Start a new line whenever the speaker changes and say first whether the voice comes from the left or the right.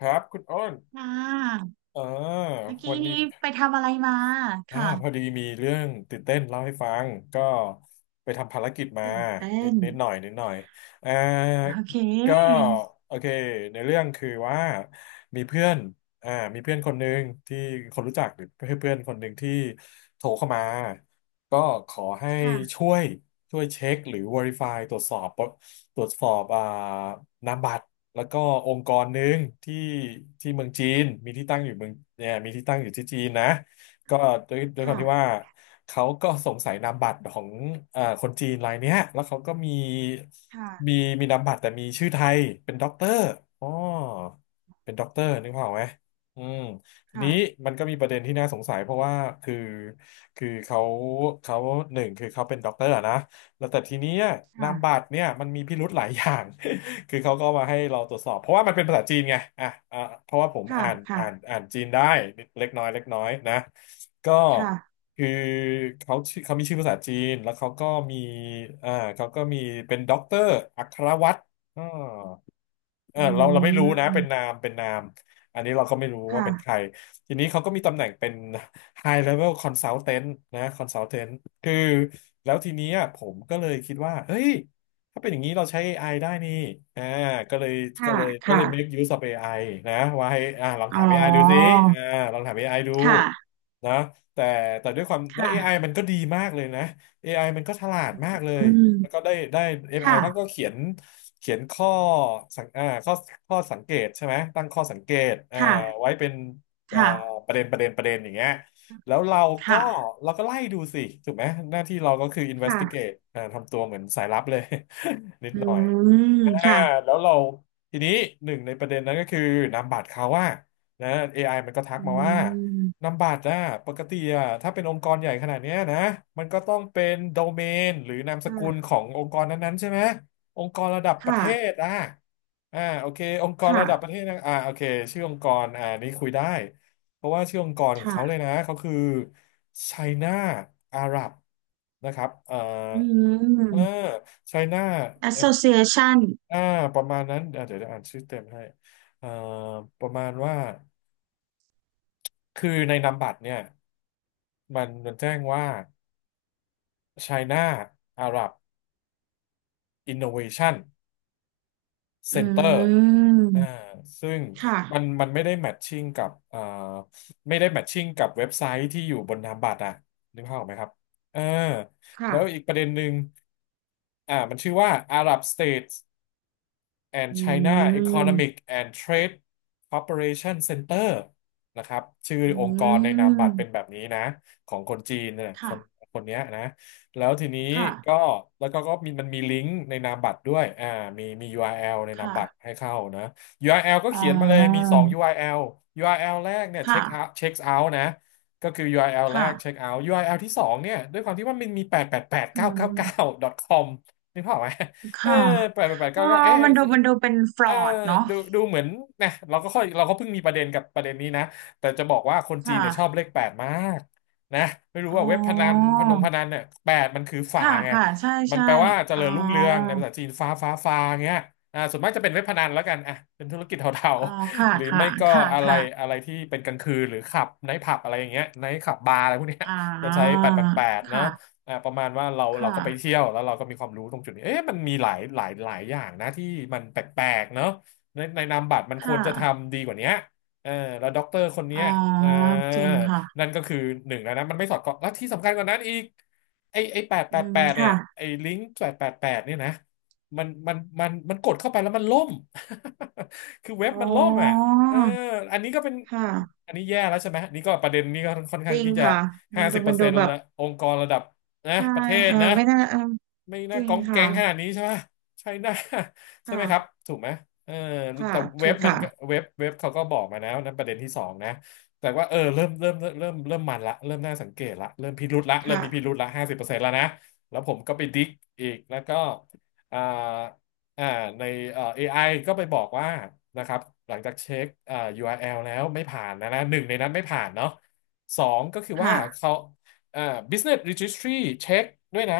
left: ครับคุณอ้น
right: ค่ะ
left: อ่า
right: เมื่อ
left: วั
right: กี้
left: นนี้
right: นี้ไปทำอะไรมา
left: พอ
right: ค่ะ
left: ดีมีเรื่องตื่นเต้นเล่าให้ฟังก็ไปทำภารกิจมา
right: ตื่นเต้
left: นิด
right: น
left: นิดหน่อยนิดหน่อยอ่า
right: โอเค
left: ก็โอเคในเรื่องคือว่ามีเพื่อนมีเพื่อนคนหนึ่งที่คนรู้จักหรือเพื่อนคนหนึ่งที่โทรเข้ามาก็ขอให้
right: ค่ะ
left: ช่วยเช็คหรือ Verify ตรวจสอบตรวจสอบอ่านามบัตรแล้วก็องค์กรหนึ่งที่ที่เมืองจีนมีที่ตั้งอยู่เมืองเนี่ยมีที่ตั้งอยู่ที่จีนนะ ก็ด้วยความ
right: ค่ะ
left: ที่ว่าเขาก็สงสัยนามบัตรของคนจีนรายเนี้ยแล้วเขาก็มีมี
right: ค่ะ
left: มีนามบัตรแต่มีชื่อไทยเป็นด็อกเตอร์อ๋อเป็นด็อกเตอร์นึกภาพออกไหมอืมทีนี้
right: ค่ะ
left: มันก็มีประเด็นที่น่าสงสัยเพราะว่าคือคือเขาหนึ่งคือเขาเป็นด็อกเตอร์อะนะแล้วแต่ทีนี้นามบั
right: ค่ะ
left: ตรเนี่ยมันมีพิรุธหลายอย่าง คือเขาก็มาให้เราตรวจสอบเพราะว่ามันเป็นภาษาจีนไงอ่ะอ่ะเพราะว่าผม
right: ค่ะ
left: อ่านอ่าน
right: ค่ะ
left: อ่านจีนได้เล็กน้อยนะ ก็
right: ค่ะ
left: คือเขาชื่อเขามีชื่อภาษาจีน แล้วเขาก็มีอ่าเขาก็มีเป็นด็อกเตอร์ อัครวัตร เออ
right: อื
left: เราไม่รู้นะเป็นนา
right: ม
left: มอันนี้เราก็ไม่รู้ว่าเป็นใคร
right: ค่ะ
left: ทีนี้เขาก็มีตำแหน่งเป็น High Level Consultant นะ Consultant คือแล้วทีนี้อะผมก็เลยคิดว่าเฮ้ยถ้าเป็นอย่างนี้เราใช้ AI ไอได้นี่อ่าก็เลย
right: ค่ะ
left: ก็
right: ค่ะ
left: เลย make use of AI นะว่าให้ลอง
right: อ๋
left: ถา
right: อ
left: ม AI ดูสิอ่าลองถามเอไอดู
right: ค่ะ
left: นะแต่ด้วยความแล้ว AI
right: ค่ะ
left: มันก็ดีมากเลยนะ AI มันก็ฉลาดมากเลย
right: อื
left: แล้วก็
right: ม
left: ได้ MI เขาก็
right: ค่ะ
left: เขียนข้อสังอ่าข้อข้อสังเกตใช่ไหมตั้งข้อสังเกต
right: ค่ะ
left: ไว้เป็นอ่า
right: ค่ะ
left: ประเด็นอย่างเงี้ยแล้วเราก็
right: ค่ะ
left: ไล่ดูสิถูกไหมหน้าที่เราก็คือ
right: ค่ะ
left: investigate ทำตัวเหมือนสายลับเลย นิด
right: อื
left: หน่อย
right: ม
left: อ่า
right: ค่ะ
left: แล้วเราทีนี้หนึ่งในประเด็นนั้นก็คือนามบัตรเขาว่านะ AI มันก็ทัก
right: อื
left: มาว่านา
right: ม
left: มบัตรนะปกติอะถ้าเป็นองค์กรใหญ่ขนาดเนี้ยนะมันก็ต้องเป็นโดเมนหรือนามสกุล
right: ค่ะ
left: ขององค์กรนั้นๆใช่ไหมองค์กรระดับประ
right: ค่ะ
left: เทศอ่ะโอเคองค์กร
right: ค่ะ
left: ระดับประเทศนะโอเคชื่อองค์กรนี้คุยได้เพราะว่าชื่อองค์กรของเขาเลย
right: ค่ะ
left: นะเขาคือ China Arab นะครับ
right: อื
left: เออ
right: ม
left: China
right: Association
left: อ่าประมาณนั้นเดี๋ยวจะอ่านชื่อเต็มให้อ่าประมาณว่าคือในนามบัตรเนี่ยมันแจ้งว่า China Arab Innovation Center
right: อื
left: อ่า
right: ม
left: ซึ่ง
right: ค่ะ
left: มันไม่ได้แมทชิ่งกับไม่ได้แมทชิ่งกับเว็บไซต์ที่อยู่บนนามบัตรอ่ะนึกภาพออกไหมครับเออแล้
right: ค่ะ
left: วอีกประเด็นหนึ่งมันชื่อว่า Arab States and
right: อื
left: China
right: ม
left: Economic and Trade Cooperation Center นะครับชื่อ
right: อื
left: องค์กรในนามบัตรเป็นแบ
right: ม
left: บนี้นะของคนจีนเนี่ยค
right: ค่ะ
left: นเนี้ยนะแล้วทีนี้
right: ค่ะ
left: ก็แล้วก็มันมีลิงก์ในนามบัตรด้วยมีURL ในนาม
right: ค่ะ
left: บัตรให้เข้านะ URL ก็
right: อ๋อ
left: เขียนมาเลยมี2 URL URL แอลแรกเนี่ยเช็
right: ค่ะ
left: คเอาท์นะก็คือ URL แอลแรกเช็ค
right: ค่ะ
left: เอาท์ URL ที่สองเนี่ยด้วยความที่ว่ามันมี8 8 8
right: อื
left: 9 9 9
right: ม
left: com นึกภาพออกไหม เออ
right: ค่ะ
left: แปดแปด
right: อ๋อ
left: เก้าเก้าเอ๊ะ
right: มันดู
left: คือ
right: มันดูเป็นฟร
left: เอ
right: อ
left: อ
right: ดเนาะ
left: ดูเหมือนนะเราก็เพิ่งมีประเด็นกับประเด็นนี้นะแต่จะบอกว่าคนจีนเนี่ยชอบ
right: ค่ะ
left: เลขแปดมากนะไม่รู้
right: อ๋
left: ว่า
right: อ
left: เว็บพนันเนี่ยแปดมันคือฟ้า
right: ค่ะ
left: ไง
right: ค่ะใช่
left: มัน
right: ใช่
left: แปลว่าเจ
right: อ๋อ
left: ริญรุ่งเรืองในภาษาจีนฟ้าเงี้ยส่วนมากจะเป็นเว็บพนันแล้วกันอ่ะเป็นธุรกิจเทา
right: อ๋อ
left: ๆ
right: ค่ะ
left: หรือ
right: ค่ะ
left: ไม่ก็
right: ค่ะ
left: อะไรอะ
right: ค่ะ
left: ไรที่เป็นกลางคืนหรือขับไนท์ผับอะไรอย่างเงี้ยไนท์ขับบาร์อะไรพวกเนี้ย
right: อ่
left: จะใช้
right: า
left: แปดแปดแปดเนาะ
right: ค่ะ
left: ประมาณว่าเรา
right: ค่ะ
left: ก็ไปเที่ยวแล้วเราก็มีความรู้ตรงจุดนี้เอ๊ะมันมีหลายหลายหลายอย่างนะที่มันแปลกๆเนาะในนามบัตรมันควร
right: ค่ะ
left: จะทำดีกว่าเนี้ยเออแล้วด็อกเตอร์คนเนี้
right: อ๋อ
left: ยเออ
right: จริงค่ะ
left: นั่นก็คือหนึ่งแล้วนะมันไม่สอดคล้องแล้วที่สำคัญกว่านั้นอีกไอแปดแป
right: อื
left: ดแป
right: ม
left: ดเนี่ย
right: ค่ะ
left: ไอลิงก์แปดแปดแปดเนี่ยนะมันกดเข้าไปแล้วมันล่ม คือเว็บ
right: อ๋
left: มันล่มอ่ะ
right: อ
left: เอออันนี้ก็เป็น
right: ค่ะ
left: อันนี้แย่แล้วใช่ไหมนี่ก็ประเด็นนี้ก็ค่อน
right: จ
left: ข้าง
right: ริง
left: ที่จะ
right: ค่ะมั
left: ห้า
right: น
left: สิ
right: ดู
left: บเปอ
right: มัน
left: ร์เซ็
right: ดู
left: นต์
right: แบบ
left: ละองค์กรระดับ นะ
right: ใช่
left: ประเทศ
right: เออ
left: นะ
right: ไม่น่าเออ
left: ไม่
right: จ
left: น่า
right: ริง
left: ก้องแก๊
right: ค่ะ
left: งขนาดนี้ใช่ไหมใช่น่า ใช่ไหมครับ
right: ค่ะ
left: ถูกไหมเออ
right: ค่ะ
left: แต่เว็
right: ถู
left: บ
right: ก
left: มัน
right: ค่ะ
left: ก็เว็บเขาก็บอกมาแล้วนะประเด็นที่สองนะแต่ว่าเออเริ่มมันละเริ่มน่าสังเกตละเริ่มพิรุธละเริ่มมีพิ
right: ค่ะ
left: รุธละห้าสิบเปอร์เซ็นต์แล้วนะแล้วผมก็ไปดิกอีกแล้วก็อ่าอ่าในAI ก็ไปบอกว่านะครับหลังจากเช็คURL แอลแล้วไม่ผ่านนะนะหนึ่งในนั้นไม่ผ่านเนาะสองก็คือว่า
right: ค่ะ
left: เขา อ่า Business Registry เช็คด้วยนะ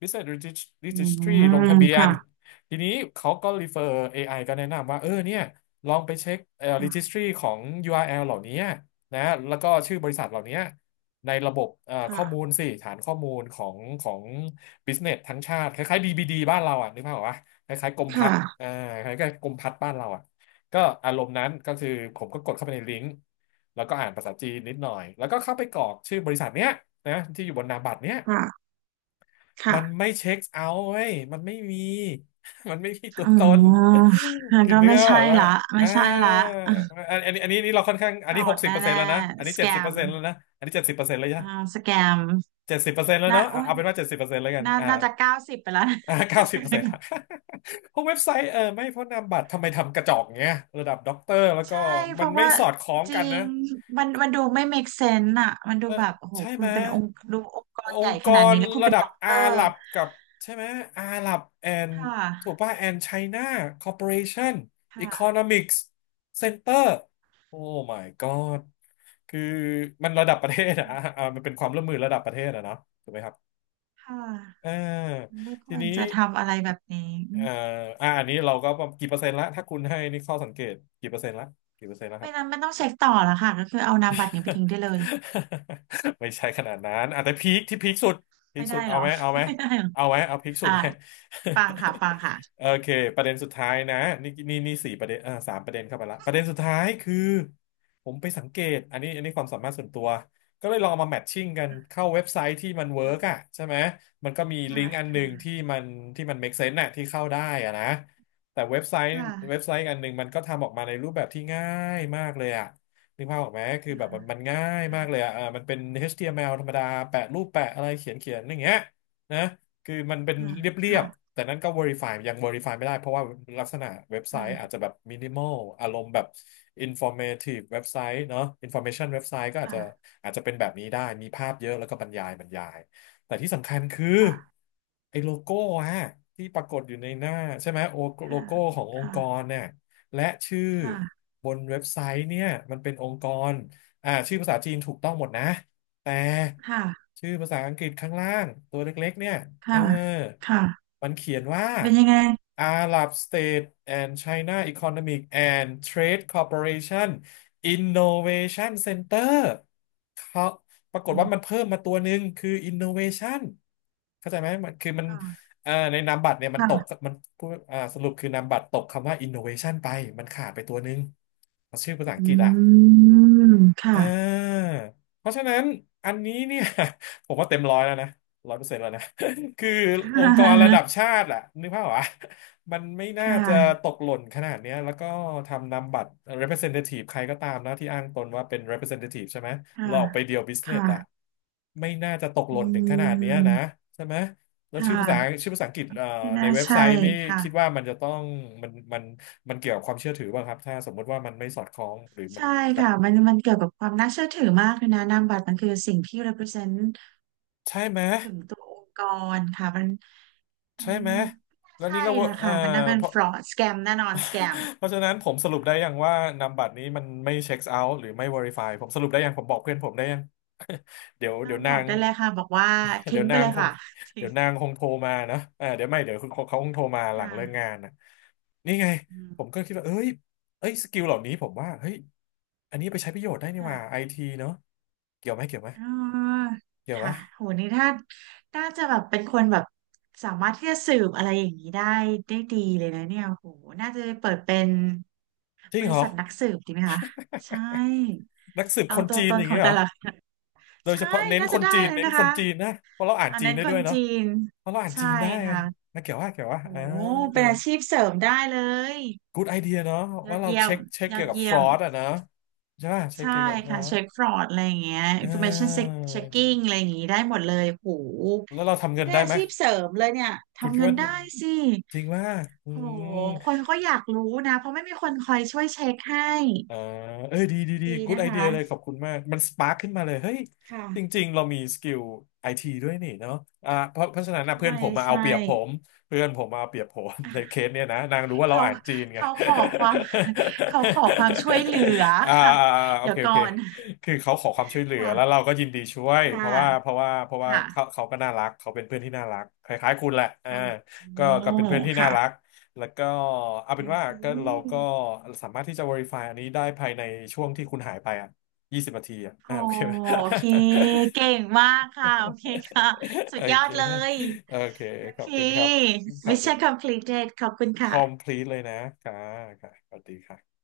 left: Business
right: อื
left: Registry ลง
right: ม
left: ทะเบียน
right: ค่ะ
left: ทีนี้เขาก็ refer AI ก็แนะนำว่าเออเนี่ยลองไปเช็ค
right: ค่ะ
left: Registry ของ URL เหล่านี้นะแล้วก็ชื่อบริษัทเหล่านี้ในระบบเอ่อข้
right: ค่ะ
left: อมูลสิฐานข้อมูลของ Business ทั้งชาติคล้ายๆ DBD บดีบ้านเราอ่ะนึกภาพออกปะคล้ายๆกรมพัฒน์
right: ค่ะ
left: คล้ายๆกรมพัฒน์บ้านเราอ่ะ ก็อารมณ์นั้นก็คือผมก็กดเข้าไปในลิงก์แล้วก็อ่านภาษาจีนนิดหน่อยแล้วก็เข้าไปกรอกชื่อบริษัทเนี้ยนะที่อยู่บนนามบัตรเนี้ย
right: ค่ะค่ะ
left: มันไม่เช็คเอาท์เว้ยมันไม่มี มันไม่มีตัว
right: อื
left: ต
right: ม
left: น
right: มัน
left: คือ
right: ก็
left: เนื้
right: ไม่
left: อบ
right: ใช่
left: อกว่า
right: ละไม่
left: อ่า
right: ใช่ละ
left: อันนี้อันนี้นี่เราค่อนข้างอั
right: ป
left: น
right: ล
left: นี้
right: อ
left: หก
right: ด
left: สิบเปอร์เซ็น
right: แน่
left: ต์แล้วนะอันนี้
right: ๆส
left: เจ็
right: แก
left: ดสิบเปอร์
right: ม
left: เซ็นต์แล้วนะอันนี้เจ็ดสิบเปอร์เซ็นต์แล้วยะ
right: อ่าสแกม
left: เจ็ดสิบเปอร์เซ็นต์แล้ว
right: น่า
left: เนาะ
right: โอ้
left: เอา
right: ย
left: เอาเป็นว่าเจ็ดสิบเปอร์เซ็นต์แล้วกัน
right: น่า
left: อ่า
right: น่าจะเก้าสิบไปแล้วนะ
left: 90%ละ พวกเว็บไซต์เออไม่เพราะนามบัตรทำไมทำกระจอกเงี้ยระดับด็อกเตอร์แล้วก็
right: ใช่เพ
left: มัน
right: ราะ
left: ไม่
right: ว่า
left: สอดคล้อง
right: จริ
left: กันนะ
right: งมันมันดูไม่ make sense อะมันดู
left: เออ
right: แบบโอ้โห
left: ใช่
right: คุ
left: ไหม
right: ณเป็นองค์ดูองค์ก
left: อ
right: รให
left: ง
right: ญ่
left: ค์ก
right: ขนาด
left: ร
right: นี้แล้วคุณ
left: ระ
right: เป็น
left: ดับ
right: ด็อกเต
left: อา
right: อ
left: ห
right: ร์
left: รับกับใช่ไหมอาหรับแอน
right: ค่
left: ถูก
right: ะ
left: ป่ะแอนไชน่าคอร์ปอเรชั่นอีโค
right: ค่ะ
left: โนมิกส์เซ็นเตอร์โอ้ my god คือมันระดับประเท
right: ไม่
left: ศ
right: ค
left: อะ
right: วร
left: อ่ามันเป็นความร่วมมือระดับประเทศอะเนาะถูกไหมครับ
right: ค่ะ
left: เออ
right: ไม่ค
left: ที
right: วร
left: นี้
right: จะทำอะไรแบบนี้อื
left: เอ่อ
right: ม
left: อันนี้เราก็กี่เปอร์เซ็นต์ละถ้าคุณให้นี่ข้อสังเกตกี่เปอร์เซ็นต์ละกี่เปอร์เซ็นต์ละค
right: ไม่
left: รับ
right: นั้นมันต้องเช็คต่อและค่ะก็คือเอานามบัตรเนี่ยไปทิ้งได้เลย
left: ไม่ใช่ขนาดนั้นอ่ะแต่พีคที่พีคสุดพีค
right: ไม่
left: สุ
right: ได้
left: ด
right: เหร
left: เอา
right: อ
left: ไหมเอา ไหม
right: ไม่ได้เหรอ
left: เอาไหมเอาพีคสุ
right: อ่า
left: ดไหม
right: ฟังค่ะฟังค่ะ
left: โอเคประเด็นสุดท้ายนะนี่นี่นี่4 ประเด็นอ่า3 ประเด็นเข้าไปละประเด็นสุดท้ายคือผมไปสังเกตอันนี้อันนี้ความสามารถส่วนตัวก็เลยลองเอามาแมทชิ่งกันเข้าเว็บไซต์ที่มันเวิร์กอ่ะใช่ไหมมันก็มีลิ
right: ค่ะ
left: งก์อันหนึ่งที่
right: ค่ะ
left: มันที่มัน make sense น่ะที่เข้าได้อ่ะนะแต่เว็บไซ
right: ค
left: ต์เว็บ
right: ่ะ
left: ไซต์อันหนึ่งมันก็ทำออกมาในรูปแบบที่ง่ายมากเลยอ่ะ นึกภาพออกไหมคือแบบมันง่ายมากเลย
right: ค่ะ
left: อะมันเป็น HTML ธรรมดาแปะรูปแปะอะไรเขียนเขียนอย่างเงี้ยนะคือมันเป็น
right: ค่ะ
left: เรีย
right: ค่ะ
left: บๆแต่นั้นก็ verify ยัง verify ไม่ได้เพราะว่าลักษณะเว็บไซต์อาจจะแบบ minimal อารมณ์แบบ informative เว็บไซต์เนาะ information เว็บไซต์ก็อาจจะ
right: ค่ะ
left: อาจจะเป็นแบบนี้ได้มีภาพเยอะแล้วก็บรรยายบรรยายแต่ที่สำคัญคือ
right: ค่ะ
left: ไอ้โลโก้ฮะที่ปรากฏอยู่ในหน้าใช่ไหมโอโลโก้ขององค์ก
right: ค่ะ
left: รเนี่ย และชื่อ
right: ค่ะ
left: บนเว็บไซต์เนี่ยมันเป็นองค์กรอ่าชื่อภาษาจีนถูกต้องหมดนะแต่ชื่อภาษาอังกฤษข้างล่างตัวเล็กๆเนี่ยเออ
right: ค่ะค่ะค่ะค่ะค่ะ
left: มันเขียนว่า
right: เป็นยังไง
left: Arab State and China Economic and Trade Corporation Innovation Center เขาปรากฏ
right: อื
left: ว่ามัน
right: ม
left: เพิ่มมาตัวหนึ่งคือ Innovation เข้าใจไหมมันคือมัน
right: ค่ะ
left: ในนามบัตรเนี่ยมันตก
right: ค่ะ
left: มันพูดอ่าสรุปคือนามบัตรตกคำว่า innovation ไปมันขาดไปตัวนึงชื่อภาษาอังก
right: อื
left: ฤษอ่ะ
right: มค่ะ
left: อ่าเพราะฉะนั้นอันนี้เนี่ย ผมว่าเต็มร้อยแล้วนะ100%แล้วนะ คือองค์กรระดับชาติอะนึกภาพวะมันไม่น่า
right: ค่
left: จะต
right: ะ
left: กหล่นขนาดเนี้ยแล้วก็ทำนำบัตร representative ใครก็ตามนะที่อ้างตนว่าเป็น representative ใช่ไหม
right: ค่ะ
left: หลอกไปเดียว
right: ค่ะ
left: business อะไม่น่าจะตกห
right: อื
left: ล่นถึงขนาดเนี้ยนะ
right: ม
left: ใช่ไหมแล้ว
right: ค่
left: ชื่อภาษา
right: ะ
left: ชื่อภาษาอังกฤษ
right: ไม่
left: ใน
right: น่า
left: เว็บไซ
right: ใช่
left: ต์นี่
right: ค่ะ
left: คิดว่ามันจะต้องมันมันเกี่ยวกับความเชื่อถือป่ะครับถ้าสมมติว่ามันไม่สอดคล้องหรือมัน
right: ใช่
left: กับ
right: ค่ะ มันมันเกี่ยวกับความน่าเชื่อถือมากเลยนะนามบัตรมันคือสิ่งที่ represent
left: ใช่ไหม
right: ถึงตัวองค์กรค่ะมันมั
left: ใช่
right: น
left: ไหม
right: ไม่น่า
left: แล้ว
right: ใช่
left: นี่ก็เวอร์
right: ละค่ะ มันน่าเป็น
left: เพราะ
right: fraud scam แน่นอน scam
left: เพราะฉะนั้นผมสรุปได้ยังว่านามบัตรนี้มันไม่เช็คเอาท์หรือไม่ Verify ผมสรุปได้ยังผมบอกเพื่อนผมได้ยัง เดี๋ยว
right: ก็
left: เดี๋ยว
right: บ
left: นา
right: อก
left: ง
right: ได้เลยค่ะ บอกว่า
left: เดี๋
right: ทิ้
left: ย
right: ง
left: ว
right: ไป
left: นาง
right: เลย
left: คง
right: ค่ะทิ้
left: เดี๋
right: ง
left: ยวนางคงโทรมานะเออเดี๋ยวไม่เดี๋ยวคุณเขาคงโทรมาหลัง
right: ค่ะ
left: เลิกงานนะนี่ไง
right: อืม
left: ผมก็คิดว่าเอ้ยเอ้ยสกิลเหล่านี้ผมว่าเฮ้ยอันนี้ไปใช้ประโยชน์ได้นี่ห
right: ค่ะ
left: ว่าไอทีเนาะเกี่ยวไหม เกี่ยวไหม
right: อ่า
left: เกี่ยวไหม
right: ค่ะโหนี่ถ้า น่าจะแบบเป็นคนแบบสามารถที่จะสืบอะไรอย่างนี้ได้ได้ดีเลยนะเนี่ยโหน่าจะเปิดเป็น
left: จริ
right: บ
left: งเห
right: ริ
left: รอ
right: ษัทนักสืบดีไหมคะใช่
left: นักสืบ
right: เอา
left: คน
right: ตัว
left: จีน
right: ต
left: อ
right: น
left: ย่าง
right: ขอ
left: เงี้
right: ง
left: ยเหร
right: แต่
left: อ
right: ละคน
left: โดย
right: ใช่
left: เฉพาะเน้น
right: น่า
left: ค
right: จะ
left: น
right: ได้
left: จีน
right: เลย
left: เน้น
right: นะ
left: ค
right: คะ
left: นจีนนะเพราะเราอ่าน
right: อัน
left: จีน
right: นั้น
left: ได้
right: ค
left: ด้ว
right: น
left: ยเนาะ
right: จีน
left: เพราะเราอ่าน
right: ใช่
left: จีนได้อะ
right: ค่ะ
left: นะเกี่ยวว่าเกี่ยวว่า
right: โหเป็นอาชีพเสริมได้เลย
left: good idea เนาะ
right: ยอ
left: ว่า
right: ด
left: เรา
right: เยี่ย
left: เช็
right: ม
left: คเช็ค
right: ยอ
left: เกี่ย
right: ด
left: วกับ
right: เยี่ยม
left: fraud อะเนาะใช่ป่ะเช็ค
right: ใช่
left: เกี่ยวกับ
right: ค่ะ
left: fraud
right: เช็คฟรอดอะไรอย่างเงี้ย
left: เอ
right: information
left: อ
right: check- checking อะไรอย่างงี้ได้หมดเลยโห
left: แล้วเราทำ
right: นี่
left: เงิน
right: ได้
left: ได้
right: อา
left: ไหม
right: ชีพเสริมเลยเนี่ย
left: คุณ
right: ทำ
left: คิด
right: เงิน
left: ว่า
right: ได้สิ
left: จริงว่าอื
right: โห
left: ม
right: คนก็อยากรู้นะเพราะไม่มีคนคอยช่วยเช็คให้
left: อ่าเอ้ยดีดีดี
right: ดี
left: กู๊ด
right: นะ
left: ไอเดียเลยข
right: คะ
left: อบคุณมากมันสปาร์คขึ้นมาเลยเฮ้ย
right: ค่ะ
left: จริงๆเรามีสกิลไอทีด้วยนี่เนาะเพราะฉะนั้นนะเพื่อ
right: ใช่
left: นผมมาเอา
right: ใช่
left: เปรียบผมเพื่อนผมมาเอาเปรียบผม ในเค
right: อ่ะ
left: สเนี้ยนะนางรู้ว่าเรา
right: เขา
left: อ่านจีนไง
right: เขาขอควา ม เขาขอความช่วยเหลือ
left: อ่า
right: ค่ะ
left: โอ
right: เดี๋ย
left: เค
right: ว
left: โอ
right: ก่อ
left: เค
right: น
left: คือเขาขอความช่วยเหลือแล้ว
right: ค่ะ
left: เราก็ยินดีช่วย
right: ค่
left: เพราะว่าเพ
right: ะ
left: ราะว่าเพราะว่า
right: ค่ะ
left: เขาก็น่ารักเขาเป็นเพื่อนที่น่ารักคล้ายๆคุณแหละอ่า
right: เอา
left: ก็
right: โอ้
left: เป็นเพื่อนที่น่า
right: ค่ะ
left: รัก แล้วก็เอา
right: โอ
left: เป็นว่า
right: เค
left: ก็เราก็สามารถที่จะ verify อันนี้ได้ภายในช่วงที่คุณหายไปอ่ะ20 นาทีอ่ะ
right: โอ้
left: อ่าโอเคไหม
right: โอเค เก่งมากค่ะโอเคค่ะสุ
left: โอ
right: ดยอ
left: เค
right: ดเลย
left: โอเค
right: โอ
left: ขอ
right: เค
left: บคุณครับขอบคุณ
right: Mission completed ขอบคุณค่ะ
left: complete เลยนะค่ะค่ะสวัสดีค่ะ